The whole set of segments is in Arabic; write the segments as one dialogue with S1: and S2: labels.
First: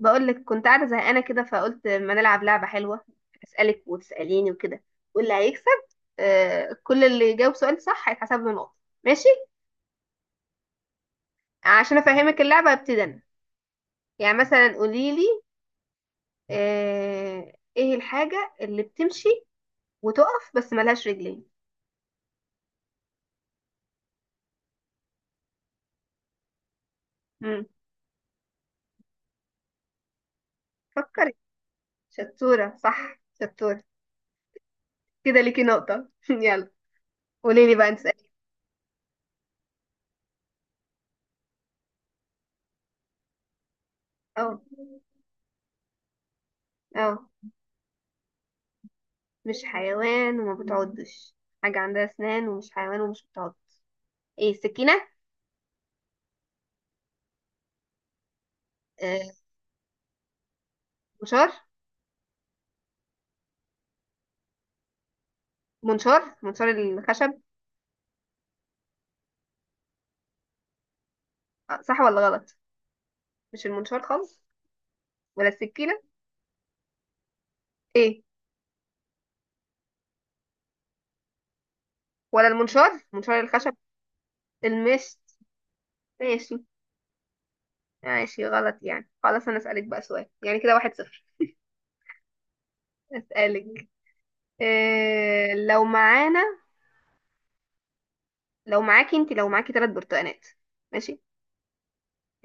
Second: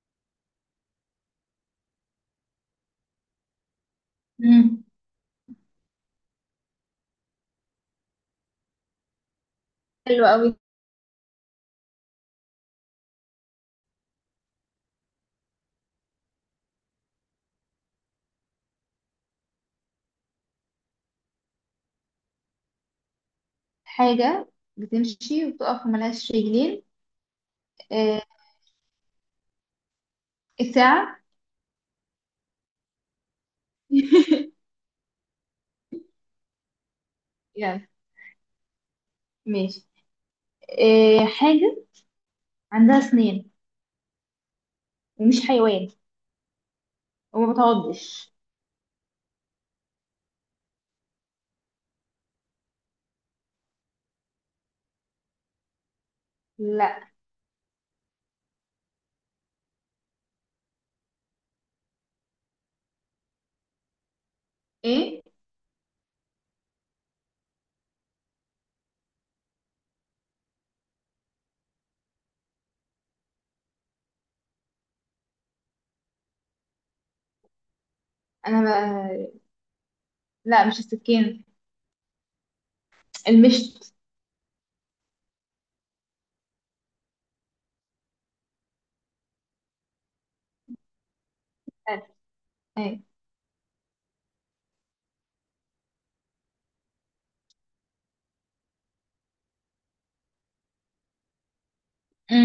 S1: بقول لك كنت قاعده زهقانه كده، فقلت ما نلعب لعبه حلوه. اسالك وتساليني
S2: مم.
S1: وكده، واللي هيكسب كل اللي يجاوب سؤال صح هيتحسب له نقطه. ماشي.
S2: حلو قوي.
S1: عشان افهمك اللعبه ابتدي انا. يعني مثلا قولي لي ايه الحاجه اللي بتمشي وتقف بس ملهاش رجلين؟
S2: حاجة بتمشي وتقف وملهاش رجلين.
S1: امم
S2: آه. الساعة.
S1: فكري. شطوره، صح، شطوره. كده ليكي نقطه. يلا قولي لي
S2: يلا،
S1: بقى، انت اسالي.
S2: ماشي. آه. حاجة عندها سنين
S1: اه،
S2: ومش حيوان
S1: اه.
S2: وما بتعضش.
S1: مش حيوان وما بتعضش. حاجه عندها اسنان ومش حيوان ومش بتعض. ايه، السكينه؟
S2: لا،
S1: آه، منشار.
S2: ايه.
S1: منشار الخشب. آه، صح ولا غلط؟ مش المنشار خالص ولا السكينة؟ ايه؟
S2: انا بقى... لا مش السكين،
S1: ولا المنشار، منشار الخشب.
S2: المشط.
S1: المشت. ماشي، ماشي غلط يعني. خلاص، انا اسألك بقى سؤال يعني كده، واحد صفر.
S2: آه. ايه.
S1: اسألك، إيه لو معانا، لو معاكي انت، لو معاكي ثلاث برتقانات. ماشي؟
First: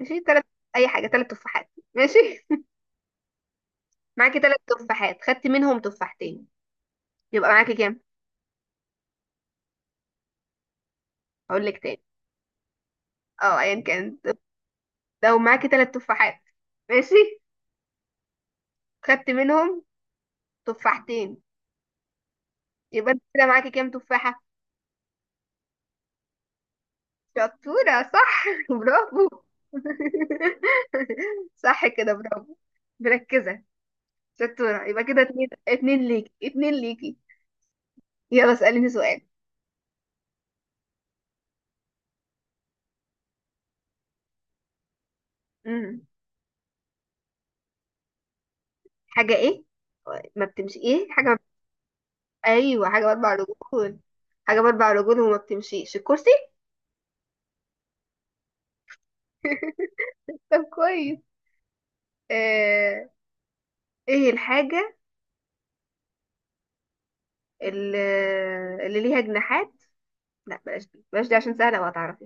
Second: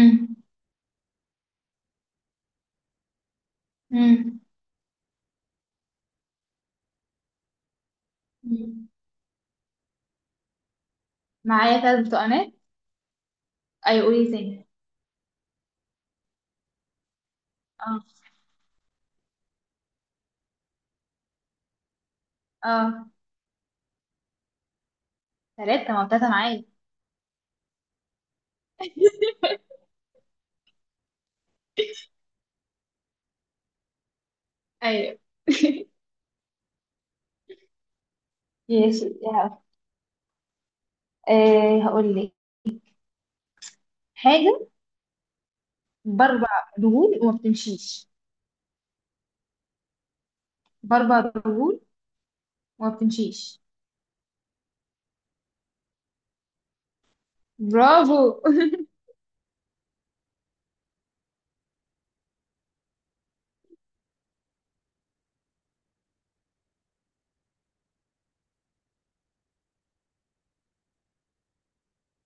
S1: ماشي، ثلاث، اي حاجة، ثلاث تفاحات. ماشي؟ معاكي
S2: مم.
S1: ثلاث تفاحات، خدتي منهم تفاحتين، يبقى معاكي كام؟
S2: مم.
S1: هقول لك
S2: معايا ثلاث
S1: تاني.
S2: برتقانات.
S1: اه، ايا
S2: ايوه
S1: كان.
S2: قولي تاني.
S1: لو معاكي ثلاث تفاحات، ماشي،
S2: اه
S1: خدت منهم تفاحتين،
S2: اه،
S1: يبقى انت كده معاكي كام تفاحة؟
S2: ثلاثة، ما هو تلاتة معايا.
S1: شطورة، صح. برافو. صح كده، برافو. مركزة، شطورة. يبقى
S2: ايوه.
S1: كده اتنين اتنين، ليكي اتنين، ليكي. يلا اسأليني
S2: ماشي.
S1: سؤال.
S2: آه. هقول لك حاجة
S1: امم
S2: بربع دهون وما بتمشيش.
S1: حاجة ايه؟ ما بتمشي، ايه
S2: بربع
S1: حاجة ما... بت-
S2: دهون
S1: ايوه،
S2: وما
S1: حاجة بأربع
S2: بتمشيش.
S1: رجول. حاجة بأربع رجول وما بتمشيش، الكرسي.
S2: برافو.
S1: طب كويس. آه... ايه الحاجة اللي, اللي ليها جناحات؟ لا، بلاش دي، بلاش دي عشان سهلة وهتعرفي.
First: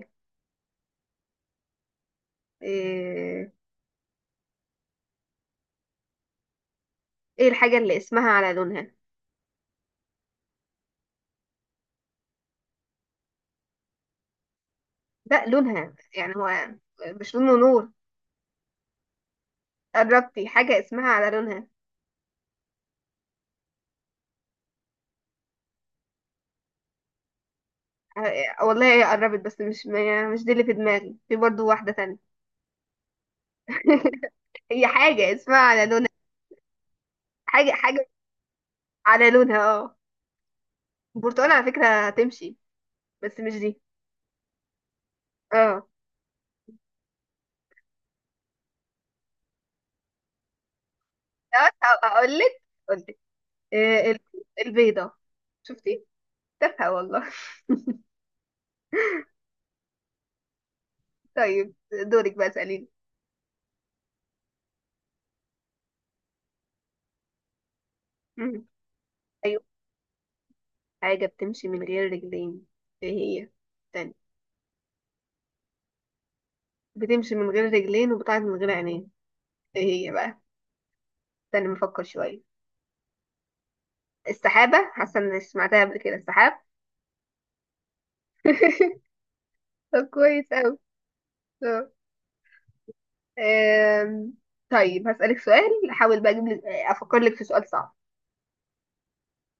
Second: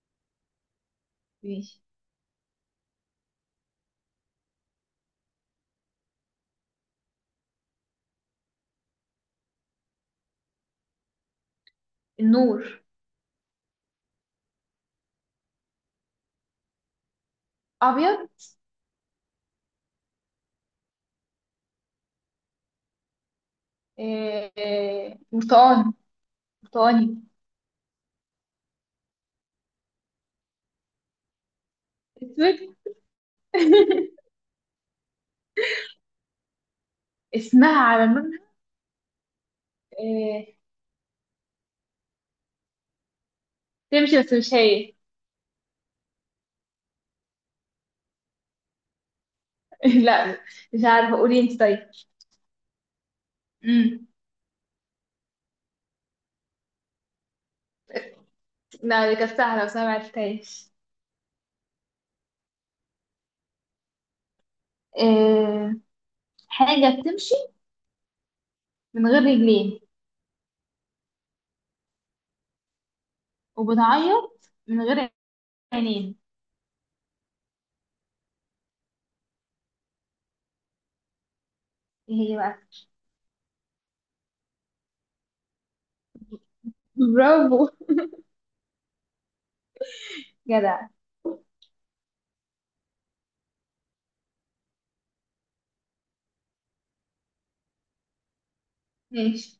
S2: ماشي.
S1: إيه, ايه الحاجة اللي اسمها على لونها؟
S2: النور.
S1: لا، لونها يعني هو، مش لون ونور.
S2: أبيض.
S1: قربتي، حاجة اسمها على لونها.
S2: برتقاني. برتقاني.
S1: آه، والله هي قربت بس مش، ما مش دي اللي في دماغي، في برضو واحدة تانية.
S2: أسود.
S1: هي حاجة اسمها على لونها. حاجة،
S2: اسمها على
S1: حاجة
S2: لونها.
S1: على لونها، اه.
S2: آه،
S1: البرتقال على فكرة هتمشي بس مش دي.
S2: تمشي بس مش هي.
S1: اه.
S2: لا، مش عارفة، قولي انت طيب.
S1: اقول لك اقول
S2: مم.
S1: لك البيضة. شفتي؟ تافهة والله.
S2: لا دي كانت سهلة بس أنا معرفتهاش.
S1: طيب دورك بقى، اسأليني.
S2: آه، حاجة بتمشي
S1: مم.
S2: من غير
S1: أيوة.
S2: رجلين
S1: حاجة بتمشي من غير رجلين. ايه هي؟ تاني.
S2: وبتعيط من غير عينين.
S1: بتمشي من غير رجلين وبتعد من غير عينين. ايه هي بقى؟ تاني، مفكر
S2: ايه هي
S1: شوية.
S2: بقى؟
S1: السحابة، حاسة اني سمعتها قبل كده، السحاب.
S2: برافو.
S1: طب كويس اوي.
S2: جدع.
S1: طب، آم، طيب هسألك سؤال، احاول بقى اجيب لك، افكر لك في سؤال صعب.
S2: ماشي.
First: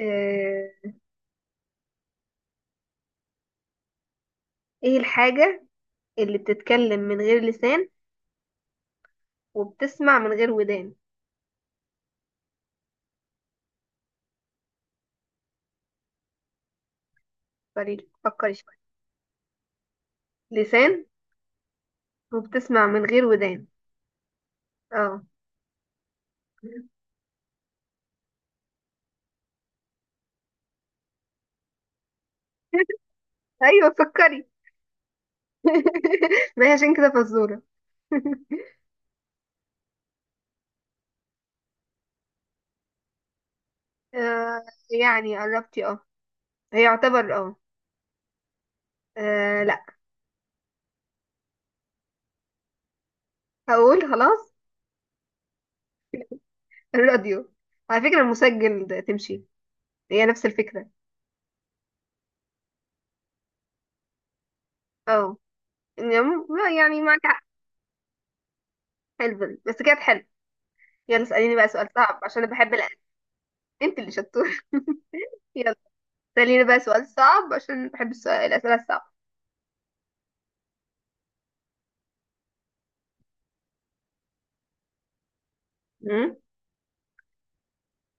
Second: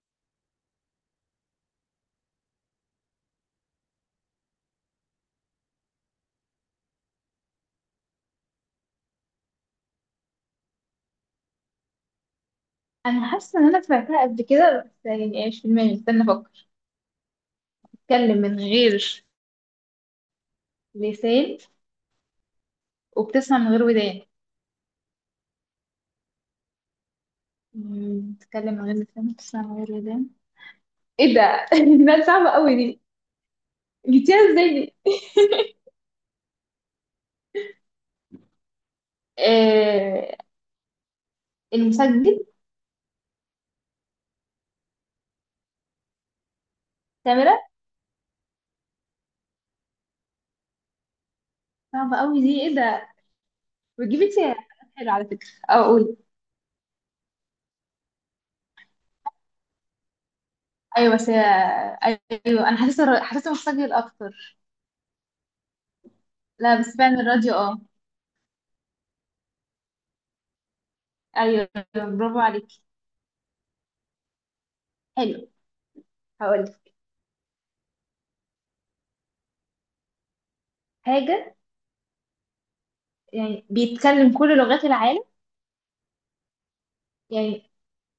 S1: آه، ايه الحاجة اللي بتتكلم من غير لسان وبتسمع من غير ودان؟
S2: انا حاسه ان انا سمعتها قبل كده، بس يعني ايش في دماغي، استنى افكر.
S1: فريد،
S2: بتتكلم
S1: فكري
S2: من
S1: شوية.
S2: غير
S1: لسان،
S2: لسان
S1: وبتسمع من غير
S2: وبتسمع
S1: ودان.
S2: من غير ودان.
S1: اه.
S2: بتتكلم من غير لسان وبتسمع من غير ودان. ايه ده؟ ده صعبه قوي دي.
S1: ايوه
S2: جبتيها
S1: فكري.
S2: ازاي دي؟
S1: ما هي عشان كده فزورة.
S2: آه، المسجل.
S1: آه. يعني قربتي، اه. هي يعتبر، اه.
S2: كاميرا.
S1: آه، لا.
S2: صعبه قوي دي، ايه ده.
S1: هقول
S2: بتجيب انت
S1: خلاص،
S2: حاجات حلوه على فكره، او اقول.
S1: الراديو. على فكرة المسجل ده تمشي، هي نفس الفكرة.
S2: ايوه بس ايوه انا حاسه حاسه المسجل اكتر.
S1: اه يعني،
S2: لا بس
S1: يعني معك
S2: فعلا
S1: حق.
S2: الراديو. اه
S1: حلو، بس كانت حلو. يلا اسأليني بقى
S2: ايوه.
S1: سؤال صعب،
S2: برافو
S1: عشان انا بحب
S2: عليكي.
S1: الأسئلة. انت اللي شطور.
S2: حلو.
S1: يلا اسأليني
S2: هقول
S1: بقى
S2: لك
S1: سؤال صعب، عشان بحب الأسئلة الصعبة.
S2: حاجه يعني بيتكلم كل لغات العالم.
S1: أمم.
S2: يعني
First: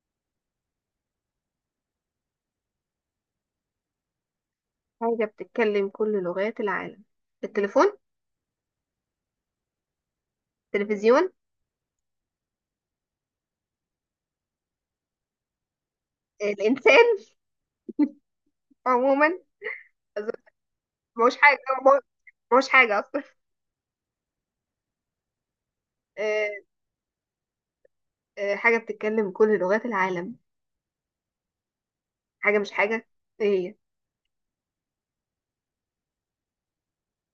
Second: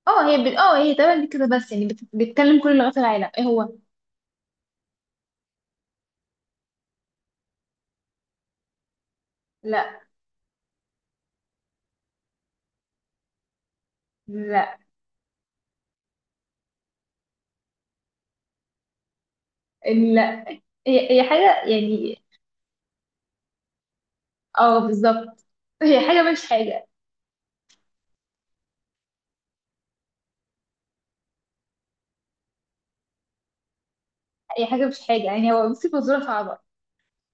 S2: اه هي تمام كده، بس يعني بيتكلم كل لغات العالم، ايه هو.
S1: حاجة بتتكلم كل لغات العالم. التليفون؟
S2: لا.
S1: التلفزيون؟
S2: لا.
S1: الإنسان عموما؟ أظن-
S2: لا. هي,
S1: ما
S2: هي
S1: هوش حاجة،
S2: حاجة
S1: ما
S2: يعني.
S1: هوش حاجة.
S2: اه بالظبط. هي حاجة مش
S1: آه،
S2: حاجة.
S1: آه، حاجة بتتكلم كل لغات العالم، حاجة مش حاجة. ايه؟
S2: هي حاجة مش حاجة يعني. هو بصي فزورة صعبة.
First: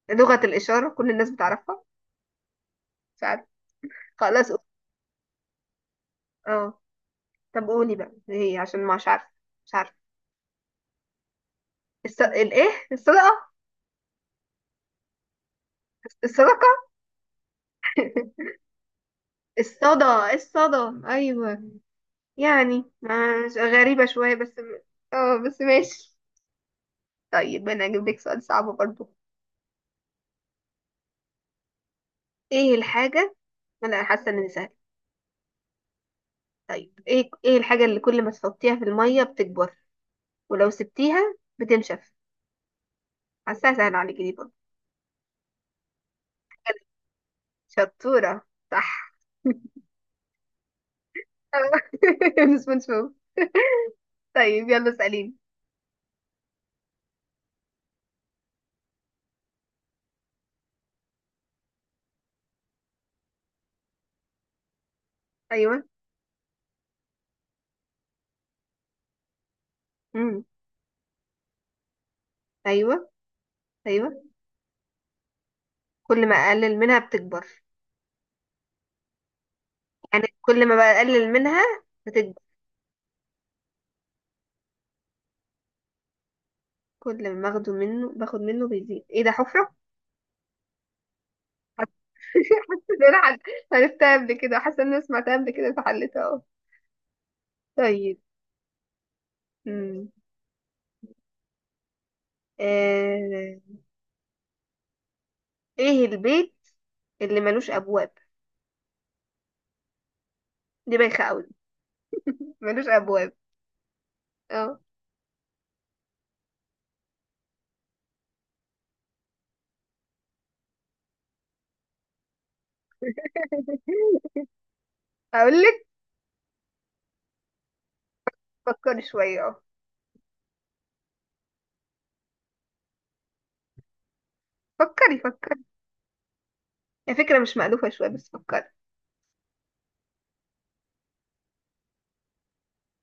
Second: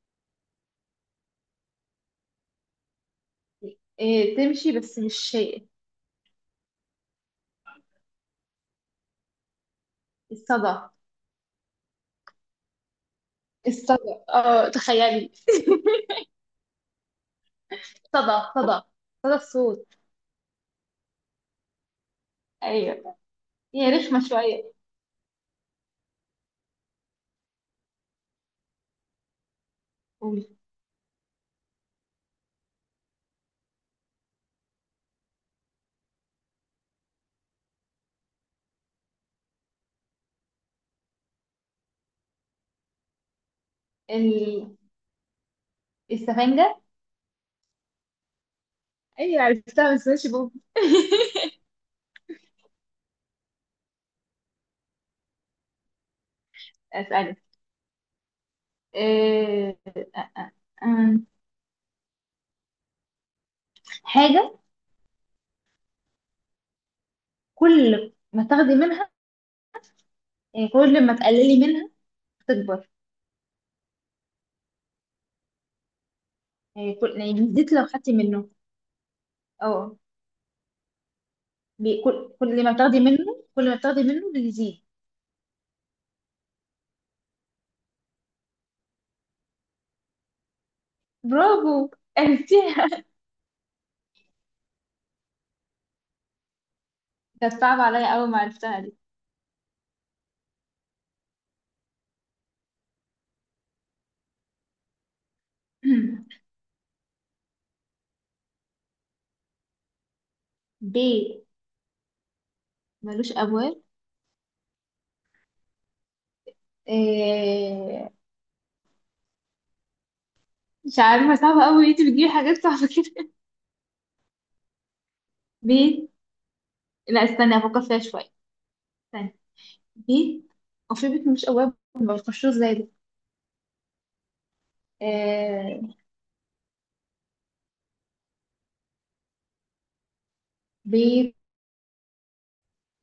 S1: هي لغة الإشارة، كل الناس بتعرفها. مش عارفة.
S2: إيه
S1: خلاص قول-
S2: تمشي بس مش شيء.
S1: اه. طب قولي بقى ايه هي، عشان مش عارفة، مش عارفة.
S2: الصدى.
S1: الص... الايه، الصدقة؟
S2: الصدى، اه تخيلي.
S1: الصدقة.
S2: صدى صدى صدى الصوت.
S1: الصدى، الصدى، ايوه. يعني
S2: ايوه
S1: مش
S2: هي
S1: غريبة
S2: رخمة
S1: شوية بس
S2: شوية.
S1: اه، بس ماشي. طيب انا هجيب لك سؤال صعب برضو.
S2: قولي.
S1: ايه الحاجة، انا حاسة ان سهل، طيب ايه، ايه الحاجة اللي كل ما تحطيها في المية بتكبر، ولو سبتيها بتنشف؟ حاسة هسهل عليكي دي برضه.
S2: ال... السفنجة.
S1: شطورة، صح.
S2: ايوه عرفتها بس ماشي بوب.
S1: من سبونج بوب. طيب يلا اسأليني.
S2: اسألي. آه، آه، آه، آه، آه. حاجة
S1: أيوه.
S2: كل ما تاخدي منها،
S1: امم
S2: يعني كل ما تقللي منها تكبر.
S1: أيوه، أيوه. كل ما أقلل
S2: يعني
S1: منها
S2: كل، يعني
S1: بتكبر.
S2: بيزيد لو خدتي منه. اه
S1: يعني كل ما بقلل منها
S2: بي- كل
S1: بتكبر.
S2: كل ما بتاخدي منه، بيزيد
S1: كل ما باخده منه، باخد منه بيزيد، إيه ده، حفرة؟
S2: برافو.
S1: حاسة، حاسة
S2: عرفتيها.
S1: إن أنا عرفتها قبل كده، حاسة إن أنا سمعتها قبل كده فحلتها أهو.
S2: كانت صعبة عليا
S1: طيب.
S2: أول ما عرفتها دي.
S1: امم آه... إيه البيت اللي ملوش أبواب؟ دي بايخة أوي.
S2: بيت
S1: ملوش
S2: ملوش
S1: أبواب.
S2: أبواب.
S1: اه.
S2: آه، مش عارفة، صعبة أوي، انتي بتجيبي حاجات صعبة كده.
S1: أقول لك.
S2: بيت. لا استني أفكر فيها شوية.
S1: فكري
S2: استني.
S1: شوية، اه.
S2: بيت. وفي بيت ملوش أبواب ما بتخشوش زي ده.
S1: فكري، فكري.
S2: آه،
S1: هي فكرة مش مألوفة شوية بس فكري.
S2: بيت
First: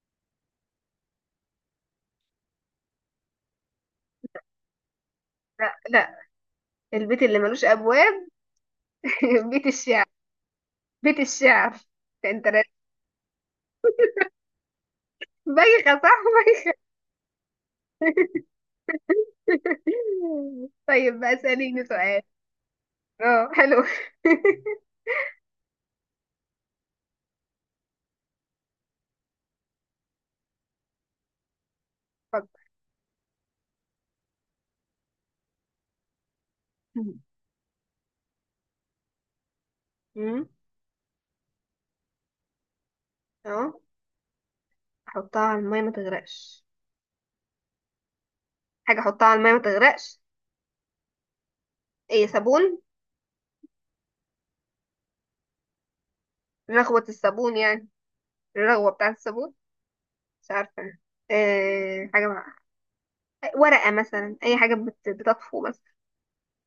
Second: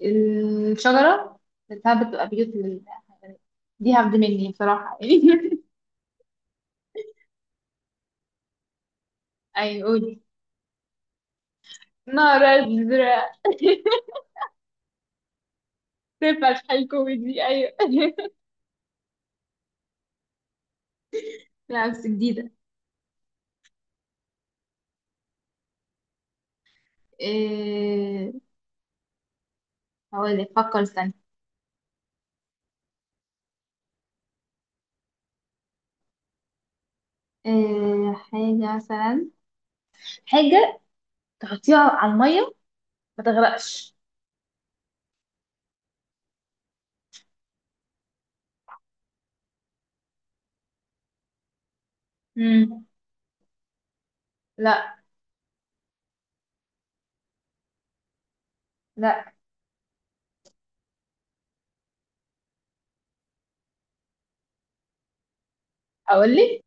S2: الشجرة، بتاعت بتبقى بيوت للحيوانات. دي هبد مني بصراحة يعني.
S1: لا لا، البيت اللي ملوش أبواب. بيت
S2: أيوة
S1: الشعر.
S2: قولي.
S1: بيت الشعر.
S2: نار
S1: انت رأي-
S2: أزرق.
S1: بايخة، صح،
S2: تنفع
S1: بايخة.
S2: شحال كوميدي، أيوة.
S1: طيب بقى اسأليني
S2: لا بس
S1: سؤال.
S2: جديدة.
S1: اه حلو.
S2: إيه. هقولك، فكر استنى.
S1: فكري.
S2: إيه حاجة مثلا.
S1: أمم،
S2: حاجة تحطيها على المية ما
S1: اه،
S2: تغرقش.
S1: احطها على المية ما تغرقش. حاجة احطها على المية ما تغرقش. ايه، صابون؟
S2: مم. لا.
S1: رغوة الصابون يعني، الرغوة بتاعة
S2: لا.
S1: الصابون. مش عارفة أنا. إيه حاجة ورقة مثلا، أي حاجة بتطفو مثلا.
S2: أقولك.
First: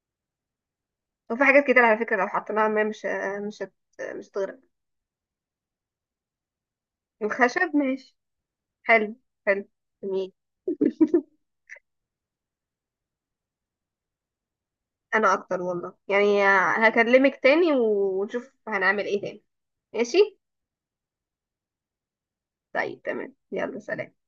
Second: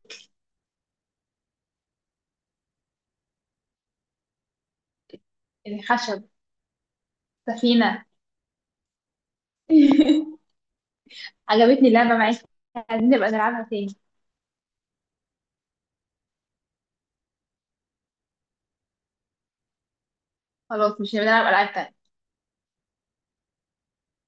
S1: وفي حاجات كتير على فكرة لو حطيناها ما مش، مش هت... مش هتغرق.
S2: الخشب.
S1: الخشب،
S2: سفينة.
S1: ماشي. حلو، حلو، جميل.
S2: عجبتني اللعبة معاك. عايزين نبقى نلعبها تاني.
S1: انا اكتر والله يعني. هكلمك تاني ونشوف هنعمل ايه تاني. ماشي.
S2: خلاص، مش هنبقى نلعب ألعاب تانية.
S1: طيب تمام، يلا سلام.